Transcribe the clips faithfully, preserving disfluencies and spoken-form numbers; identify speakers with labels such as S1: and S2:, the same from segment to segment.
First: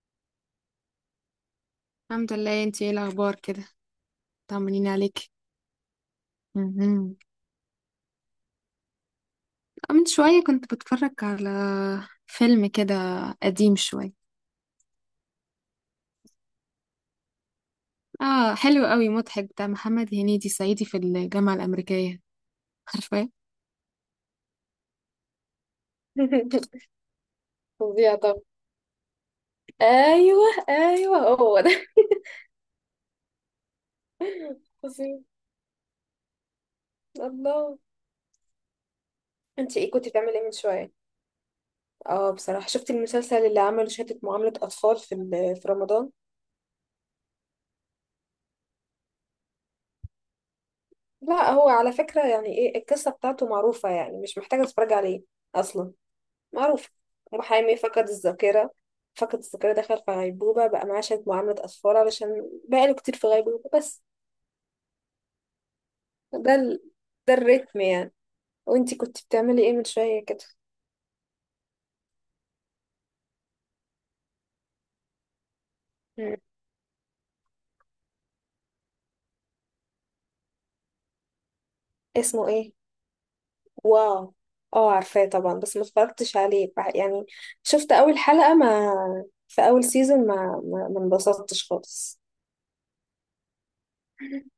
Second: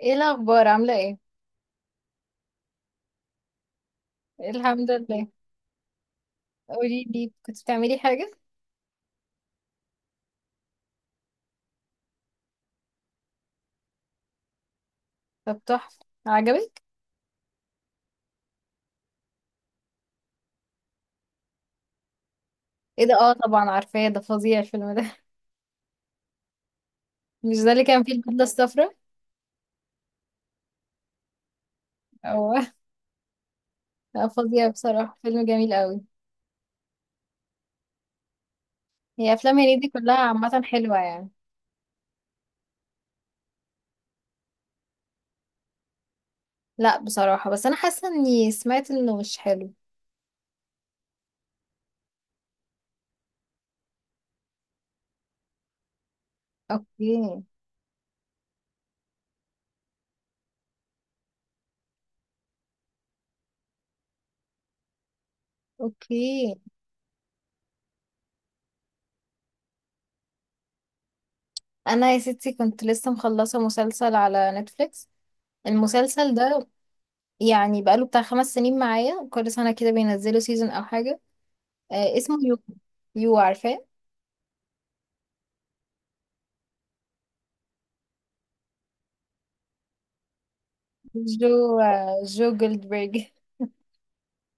S1: ايه الاخبار؟ عامله ايه؟
S2: الحمد لله، انتي ايه الاخبار كده؟ طمنيني
S1: الحمد لله.
S2: عليك.
S1: قولي
S2: مهم.
S1: لي، كنت بتعملي حاجه؟
S2: من شويه كنت بتفرج على فيلم كده قديم شويه.
S1: طب تحفه؟ عجبك؟
S2: اه، حلو قوي، مضحك، بتاع محمد هنيدي، صعيدي في الجامعه الامريكيه،
S1: ايه ده؟
S2: عارفاه؟
S1: اه، طبعا عارفاه ده، فظيع الفيلم ده. مش ده اللي كان فيه
S2: فظيع طبعا.
S1: البدله الصفراء؟
S2: ايوه. ايوه، هو ده.
S1: او. لا، فظيع بصراحه،
S2: فظيع.
S1: فيلم جميل قوي.
S2: الله.
S1: هي افلام
S2: انت
S1: هنيدي
S2: ايه، كنت
S1: كلها
S2: بتعملي ايه من
S1: عامه
S2: شويه؟
S1: حلوه يعني.
S2: اه، بصراحه شفت المسلسل اللي عمله شهاده، معامله اطفال، في ال- في رمضان.
S1: لا بصراحه، بس انا حاسه اني سمعت انه مش حلو.
S2: لا، هو على فكره يعني ايه، القصه بتاعته معروفه، يعني مش محتاجه اتفرج عليه اصلا، معروف.
S1: اوكي.
S2: محامي فقد الذاكرة، فقد الذاكرة، دخل في غيبوبة، بقى معاه شوية معاملة أطفال علشان بقاله كتير في غيبوبة بس.
S1: اوكي.
S2: ده ال... ده الريتم يعني. وانتي كنت بتعملي ايه من شوية كده؟
S1: انا يا ستي كنت لسه مخلصه مسلسل على نتفليكس، المسلسل
S2: مم.
S1: ده. يعني بقاله بتاع خمس سنين معايا، كل سنه كده بينزلوا سيزون او حاجه. آه، اسمه
S2: اسمه
S1: يو.
S2: ايه؟
S1: يو، عارفاه؟
S2: واو. اه عارفاه طبعا، بس ما اتفرجتش عليه بح- يعني. شفت أول حلقة ما في أول سيزون، ما ما ما انبسطتش
S1: جو
S2: خالص.
S1: آه جو جولدبرج.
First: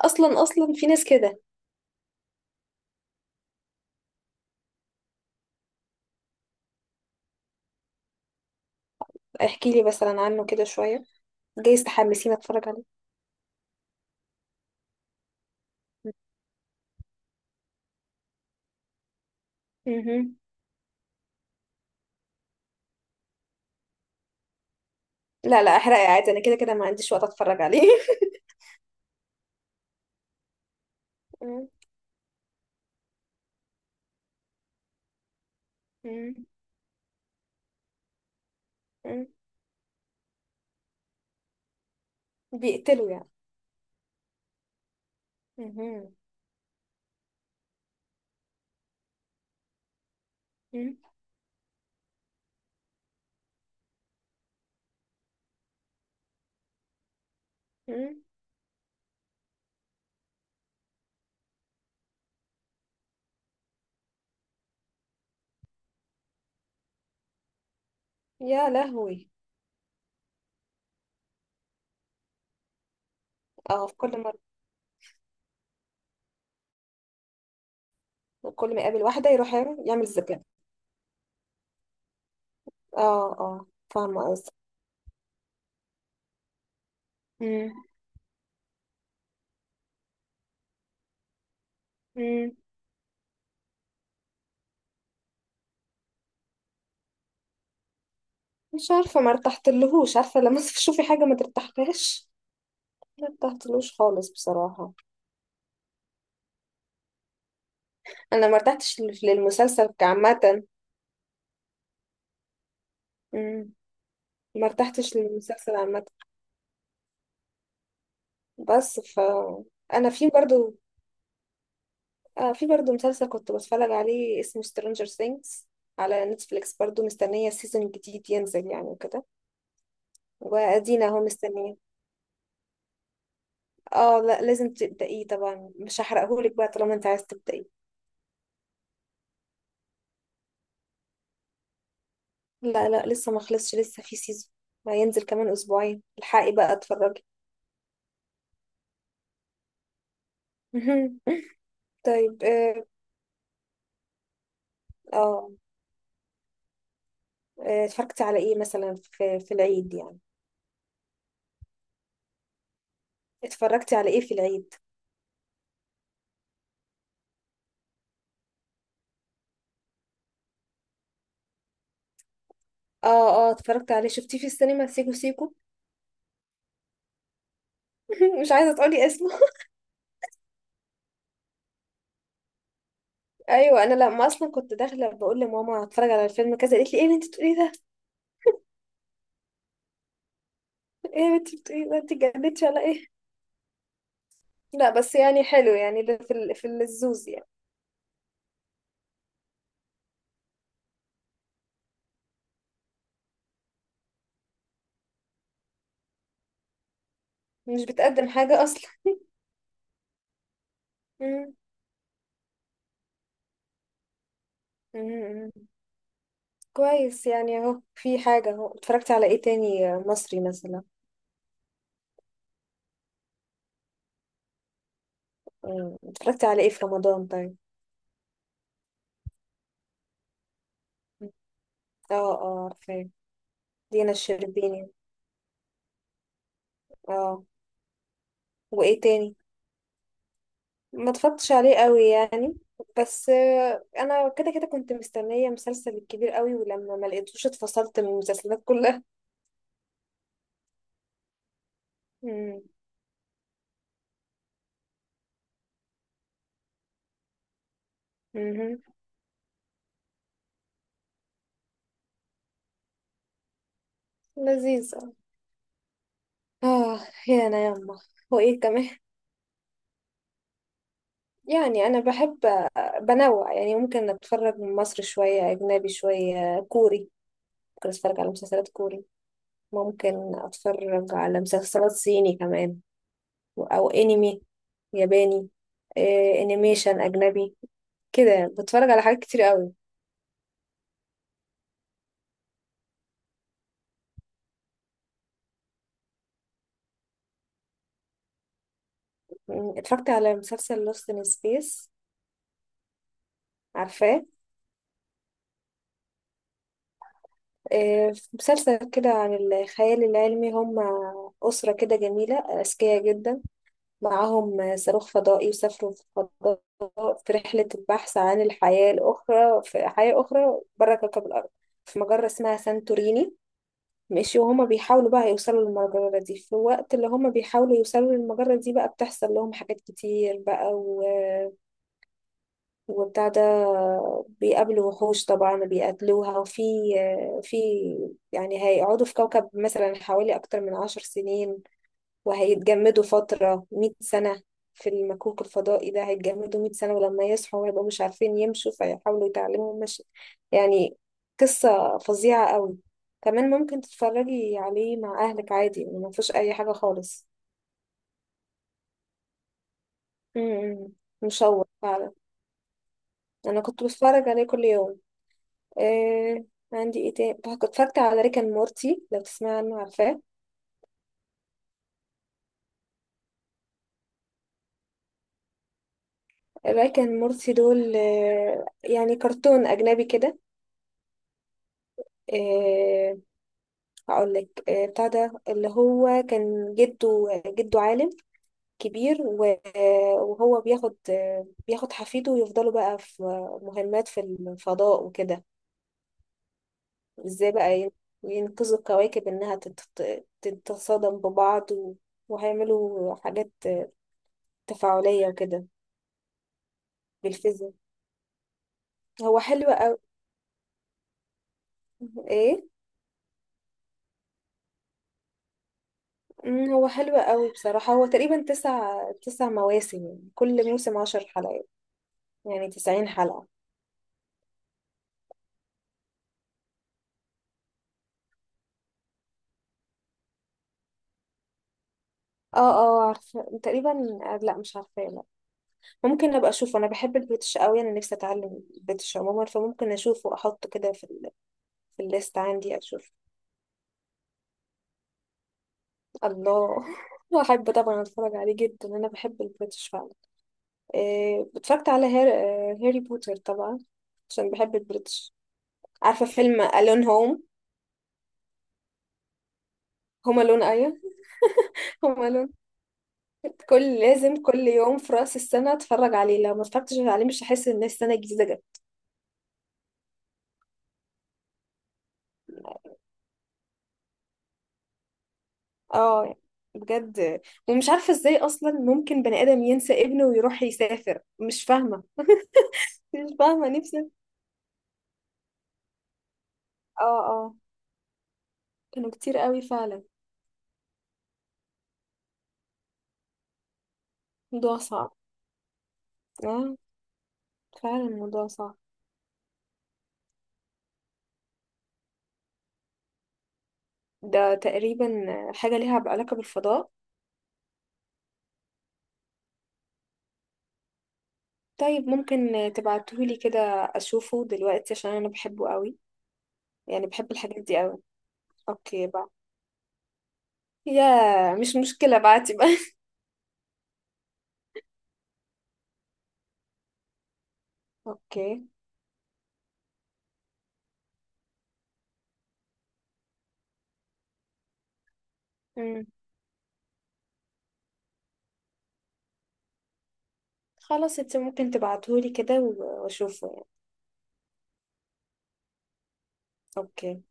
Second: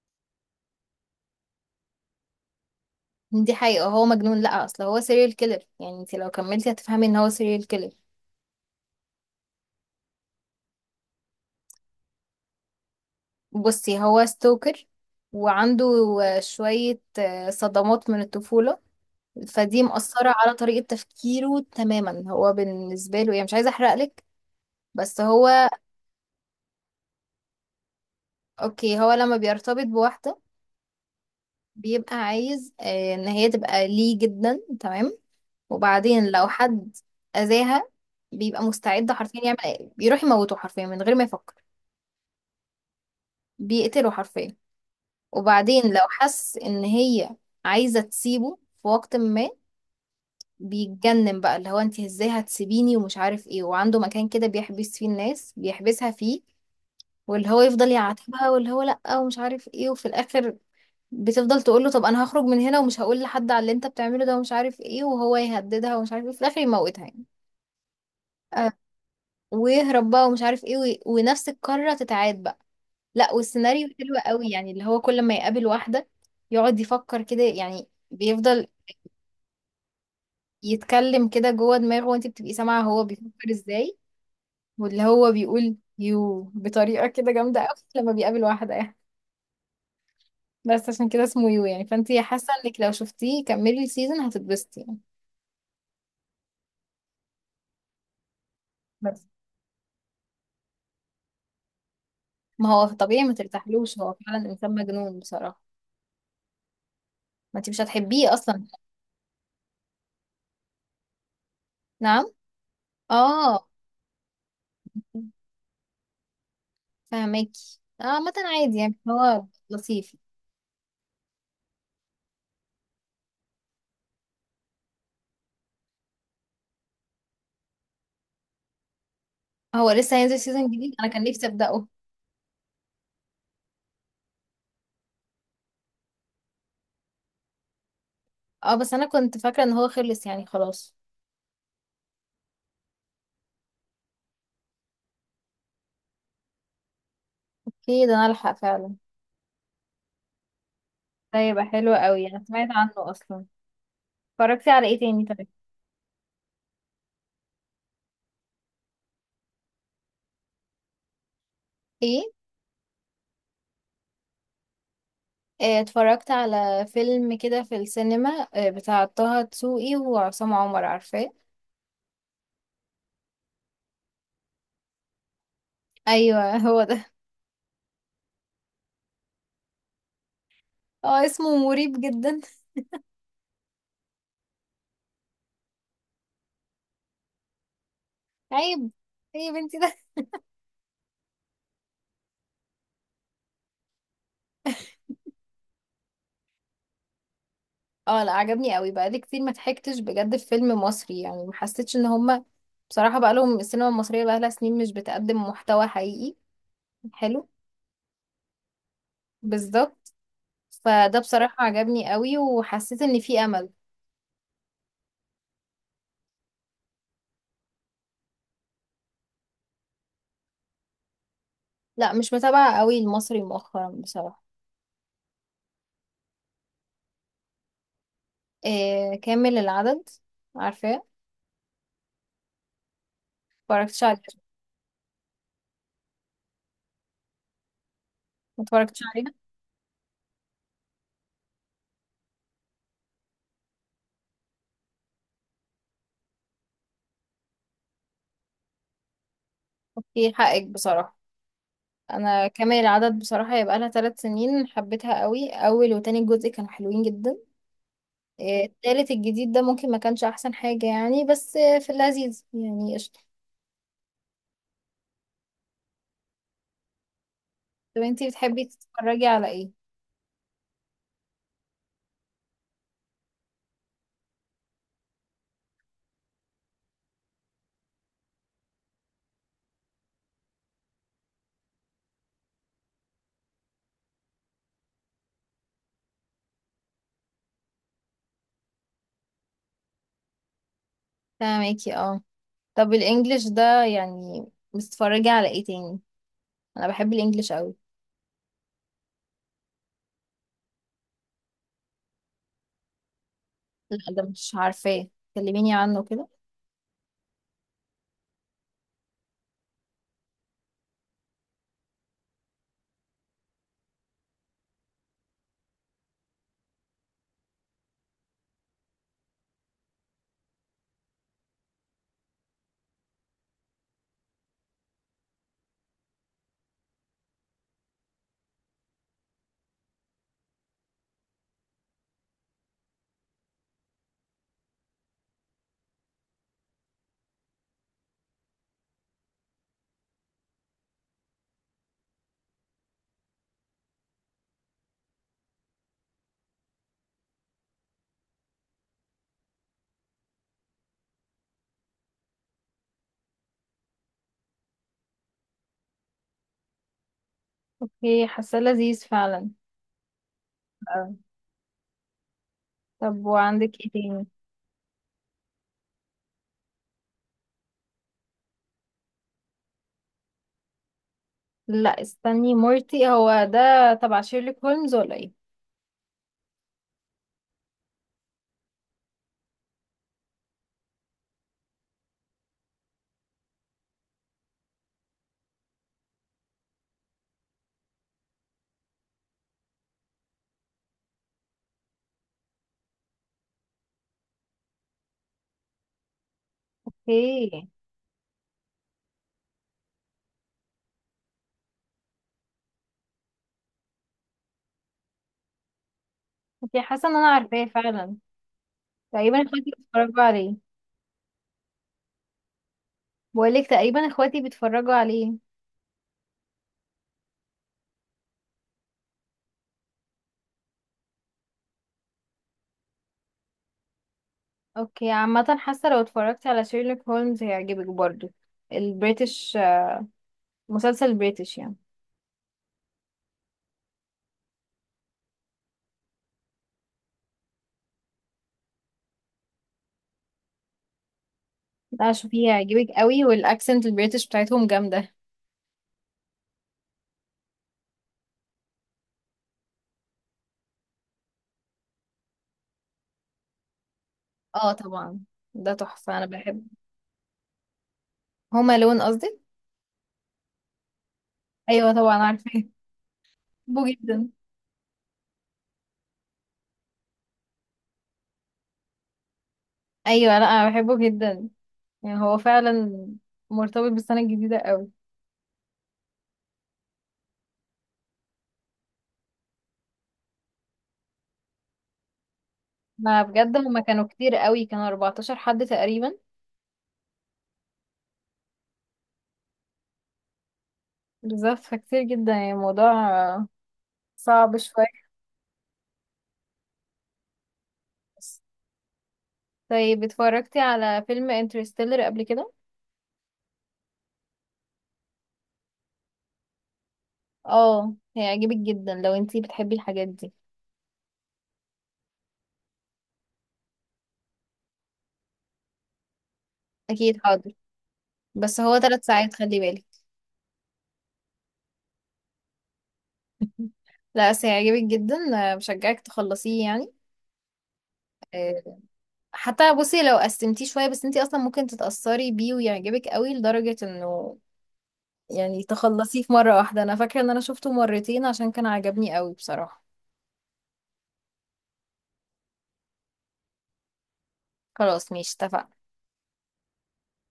S2: أصلا، أصلا في ناس كده.
S1: دي حقيقة، هو مجنون. لا، اصل هو سيريال كيلر، يعني انت لو كملتي هتفهمي ان هو سيريال كيلر.
S2: احكي لي مثلا عنه كده شوية، جايز تحمسيني أتفرج عليه.
S1: بصي، هو ستوكر، وعنده آه، شوية آه، صدمات من الطفولة. فدي مأثرة
S2: مهم.
S1: على طريقة تفكيره تماما. هو بالنسبة له، يعني مش عايزة احرقلك، بس
S2: لا
S1: هو.
S2: لا احرقي عادي، انا كده كده ما عنديش وقت اتفرج عليه.
S1: اوكي، هو لما بيرتبط بواحدة،
S2: مم،
S1: بيبقى عايز آه، ان هي تبقى ليه جدا، تمام؟ وبعدين
S2: مم،
S1: لو حد أذاها، بيبقى مستعد
S2: مم.
S1: حرفيا يعمل ايه؟ بيروح يموته حرفيا من غير ما يفكر.
S2: بيقتلوا يعني؟
S1: بيقتله حرفيا. وبعدين لو
S2: مهم،
S1: حس ان هي عايزة تسيبه في وقت ما،
S2: مم،
S1: بيتجنن بقى، اللي هو انت ازاي هتسيبيني ومش عارف ايه، وعنده مكان كده بيحبس فيه الناس بيحبسها فيه، واللي هو يفضل
S2: مم.
S1: يعاتبها، واللي هو لأ ومش عارف ايه، وفي الآخر بتفضل تقول له طب انا هخرج من هنا ومش هقول لحد على اللي انت بتعمله ده ومش عارف ايه، وهو يهددها ومش عارف ايه، في الآخر يموتها يعني.
S2: يا
S1: آه،
S2: لهوي.
S1: ويهرب بقى ومش عارف ايه وي- ونفس القارة تتعاد بقى. لا،
S2: اه
S1: والسيناريو
S2: في
S1: حلو
S2: كل مرة.
S1: قوي، يعني اللي هو كل ما يقابل واحدة يقعد يفكر كده، يعني بيفضل
S2: كل ما يقابل واحدة يروح يعمل ذكاء.
S1: يتكلم كده جوه دماغه، وانت بتبقي سامعة هو
S2: اه
S1: بيفكر
S2: اه،
S1: ازاي.
S2: فاهمة قصدك.
S1: واللي هو بيقول يو بطريقة كده جامدة
S2: مم،
S1: قوي لما بيقابل واحدة يعني. بس عشان كده اسمه يو، يعني فانت حاسة
S2: مم.
S1: انك لو شفتيه كملي السيزون هتتبسطي يعني.
S2: مش عارفة،
S1: بس
S2: ما ارتحتلهوش. عارفة لما تشوفي حاجة ما ترتاحلهاش؟
S1: ما هو طبيعي
S2: ما
S1: ما
S2: ارتحتلوش
S1: ترتاحلوش، هو
S2: خالص
S1: فعلا انسان
S2: بصراحة.
S1: مجنون بصراحة. ما انت مش هتحبيه
S2: انا ما
S1: اصلا.
S2: ارتحتش لل- للمسلسل كعامة.
S1: نعم. اه،
S2: مم. ما ارتحتش للمسلسل عامة.
S1: فاهماكي. اه، عامة عادي يعني،
S2: بس ف
S1: هو
S2: انا
S1: لطيف.
S2: في برضو، آه في برضو مسلسل كنت بتفرج عليه اسمه Stranger Things على نتفليكس برضو، مستنية سيزون جديد ينزل يعني وكده.
S1: هو لسه هينزل سيزون جديد؟
S2: وأدينا
S1: انا
S2: اهو
S1: كان نفسي
S2: مستنية.
S1: ابدأه.
S2: اه لا، لازم تبدأيه طبعا، مش هحرقهولك بقى طالما انت عايز تبدأيه.
S1: اه، بس انا كنت فاكرة ان هو خلص يعني خلاص.
S2: لا لا لسه ما خلصش، لسه في سيزون ما ينزل كمان أسبوعين، الحقي بقى اتفرجي.
S1: اوكي، ده انا الحق فعلا. ده يبقى حلو قوي،
S2: طيب.
S1: انا سمعت
S2: اه.
S1: عنه اصلا. اتفرجتي على ايه تاني طيب؟
S2: آه، آه، اتفرجتي على ايه مثلا في في العيد يعني؟
S1: ايه؟
S2: اتفرجتي على ايه في العيد؟
S1: آه، اتفرجت على فيلم كده في السينما، آه، بتاع طه دسوقي وعصام عمر، عارفاه؟
S2: اه اه، اتفرجت عليه، شفتيه في السينما، سيكو سيكو.
S1: ايوه، هو ده.
S2: مش عايزة تقولي اسمه؟
S1: اه، اسمه مريب جدا.
S2: ايوه، انا لما اصلا كنت داخله بقول لماما هتفرج على الفيلم كذا، قالت لي ايه اللي انت بتقولي ده؟
S1: عيب. ايه يا بنتي ده؟
S2: ايه اللي انت بتقولي ده، انت اتجننتي ولا ايه؟ لا بس يعني حلو يعني، ده في ال- في الزوز يعني.
S1: اه لا، عجبني قوي، بقالي كتير ما ضحكتش بجد في فيلم مصري يعني، ما حسيتش ان هما. بصراحة بقى لهم السينما المصرية بقى لها سنين مش بتقدم محتوى حقيقي. حلو.
S2: مش بتقدم حاجه اصلا.
S1: بالظبط. فده
S2: مم.
S1: بصراحة عجبني قوي، وحسيت ان في امل.
S2: مم. كويس يعني، اهو في حاجه اهو. اتفرجتي على ايه تاني مصري مثلا؟
S1: لا، مش متابعة قوي المصري مؤخرا بصراحة.
S2: مم. اتفرجتي على ايه في رمضان طيب؟
S1: إيه، كامل العدد، عارفاه؟
S2: اه، اه عارفاه،
S1: ما اتفرجتش
S2: دينا
S1: عليه.
S2: الشربيني. اه.
S1: ما اتفرجتش
S2: وايه
S1: عليه.
S2: تاني؟ ما اتفرجتش عليه قوي يعني. بس آه، انا كده كده كنت مستنيه مسلسل الكبير قوي، ولما ما لقيتوش اتفصلت من المسلسلات كلها.
S1: اوكي، حقك بصراحة. انا
S2: امم.
S1: كامل العدد بصراحة يبقى لها ثلاث سنين، حبيتها قوي. اول وتاني جزء كانوا حلوين جدا. إيه،
S2: امم.
S1: التالت الجديد ده ممكن ما كانش احسن حاجة يعني، بس آه، في اللذيذ يعني، قشطة.
S2: لذيذ. اه. يا انا يما.
S1: طب انتي
S2: وايه
S1: بتحبي
S2: كمان؟
S1: تتفرجي على ايه؟
S2: يعني انا بحب آه، بنوع يعني، ممكن اتفرج من مصر شويه، اجنبي شويه، كوري. ممكن اتفرج على مسلسلات كوري. ممكن اتفرج على مسلسلات صيني كمان. او انمي ياباني. آه، انيميشن اجنبي. كده يعني، بتفرج على حاجات كتير قوي.
S1: فاهمكي، اه. طب الانجليش ده يعني، بتتفرجي على ايه تاني؟ انا بحب الانجليش قوي.
S2: مم، اتفرجت على مسلسل Lost in Space،
S1: لا، ده
S2: عارفاه؟
S1: مش عارفاه. كلميني عنه كده.
S2: آه، مسلسل كده عن الخيال العلمي. هم أسرة كده جميلة، أذكياء جدا، معاهم صاروخ فضائي وسافروا في الفضاء في رحلة البحث عن الحياة الأخرى، في حياة أخرى بره كوكب الأرض، في مجرة اسمها سانتوريني. ماشي؟ وهما بيحاولوا بقى يوصلوا للمجرة دي، في الوقت اللي هما بيحاولوا يوصلوا للمجرة دي بقى بتحصل لهم حاجات كتير بقى، وبتاع ده. بيقابلوا وحوش طبعا وبيقتلوها، وفي في يعني هيقعدوا في كوكب مثلا حوالي أكتر من عشر سنين، وهيتجمدوا فترة مئة سنة، في المكوك الفضائي ده هيتجمدوا مئة سنة، ولما يصحوا هيبقوا مش عارفين يمشوا، فيحاولوا يتعلموا المشي يعني. قصة فظيعة قوي. كمان ممكن تتفرجي عليه مع أهلك عادي، ما فيهوش أي حاجة خالص.
S1: اوكي، حاساه لذيذ فعلا.
S2: م- م.
S1: آه.
S2: مشوق فعلا.
S1: طب
S2: أنا
S1: وعندك
S2: كنت
S1: ايه تاني؟
S2: بتفرج عليه كل يوم. آه. عندي ايه تاني بقى؟ كنت اتفرجت على ريك اند مورتي، لو تسمع عنه، عارفاه؟
S1: لا استني، مورتي هو ده تبع شيرلوك هولمز ولا ايه؟
S2: ريك اند مورتي دول آه، يعني كرتون اجنبي كده. آه هقول لك، آه بتاع ده اللي هو كان جده جده عالم كبير، و- آه، وهو بياخد، آه بياخد حفيده، ويفضلوا بقى في مهمات في الفضاء وكده. ازاي
S1: اوكي.
S2: بقى ين- ينقذوا الكواكب انها تت- تتصادم ببعض، و- وهيعملوا حاجات تفاعلية وكده
S1: اوكي، حاسه ان انا عارفاه
S2: بالفيزياء.
S1: فعلا.
S2: هو
S1: تقريبا
S2: حلو
S1: اخواتي
S2: قوي.
S1: بيتفرجوا عليه.
S2: ايه؟
S1: بقولك تقريبا اخواتي بيتفرجوا عليه.
S2: مم، هو حلو قوي بصراحة. هو تقريبا تسع تسع مواسم يعني. كل موسم عشر حلقات، يعني تسعين حلقة.
S1: اوكي، عامة حاسة لو اتفرجتي على شيرلوك هولمز هيعجبك برضو. البريتش، مسلسل بريتش يعني.
S2: اه اه عارفة تقريبا. آه، لا مش عارفة، لا. ممكن ابقى اشوفه، انا بحب البريتش قوي، انا نفسي اتعلم البريتش عموما، فممكن اشوفه واحطه كده في ال... في
S1: ده
S2: الليست
S1: شوفيه
S2: عندي
S1: هيعجبك
S2: اشوف.
S1: قوي، والاكسنت البريتش بتاعتهم جامدة.
S2: الله. احب طبعا اتفرج عليه جدا، انا بحب البريتش فعلا. إيه اتفرجت على هير... آه، هاري بوتر طبعا، عشان
S1: اه
S2: بحب
S1: طبعا.
S2: البريتش.
S1: ده تحفة،
S2: عارفة
S1: انا
S2: فيلم
S1: بحب.
S2: ألون هوم؟
S1: هما لون، قصدي.
S2: هوم ألون.
S1: ايوه طبعا
S2: وماله؟
S1: عارفة. بحبه
S2: كل،
S1: جدا.
S2: لازم كل يوم في رأس السنة اتفرج عليه، لو ما اتفرجتش عليه مش هحس ان السنة الجديدة جت.
S1: ايوه لا، انا بحبه جدا. يعني هو فعلا مرتبط بالسنة الجديدة قوي.
S2: اه، بجد. ومش عارفة ازاي اصلا ممكن بني ادم ينسى ابنه ويروح يسافر، مش فاهمة.
S1: ما
S2: مش
S1: بجد،
S2: فاهمة
S1: هما كانوا
S2: نفسي.
S1: كتير قوي، كانوا اربعتاشر حد تقريبا.
S2: اه اه، كانوا كتير قوي فعلا.
S1: بالظبط. فكتير جدا يعني الموضوع صعب
S2: موضوع
S1: شوية.
S2: صعب. اه، فعلا موضوع صعب.
S1: طيب، اتفرجتي على فيلم انترستيلر قبل كده؟
S2: ده تقريبا حاجة ليها علاقة بالفضاء؟
S1: اه، هيعجبك جدا لو انتي بتحبي الحاجات دي.
S2: طيب ممكن تبعتهولي كده أشوفه دلوقتي عشان أنا بحبه قوي، يعني
S1: اكيد
S2: بحب
S1: حاضر.
S2: الحاجات دي قوي.
S1: بس هو ثلاث
S2: أوكي بقى.
S1: ساعات خلي بالك.
S2: يا مش مشكلة، بعتي بقى.
S1: لا، بس هيعجبك جدا. آه، بشجعك تخلصيه يعني.
S2: اوكي.
S1: آه، حتى بصي لو قسمتيه شوية، بس انتي اصلا ممكن تتأثري بيه ويعجبك قوي لدرجة انه يعني
S2: امم.
S1: تخلصيه في مرة واحدة. انا فاكرة ان انا شفته مرتين عشان كان عجبني قوي بصراحة.
S2: خلاص، انت ممكن تبعتهولي كده و- واشوفه يعني.
S1: خلاص، ماشي، اتفقنا.
S2: اوكي.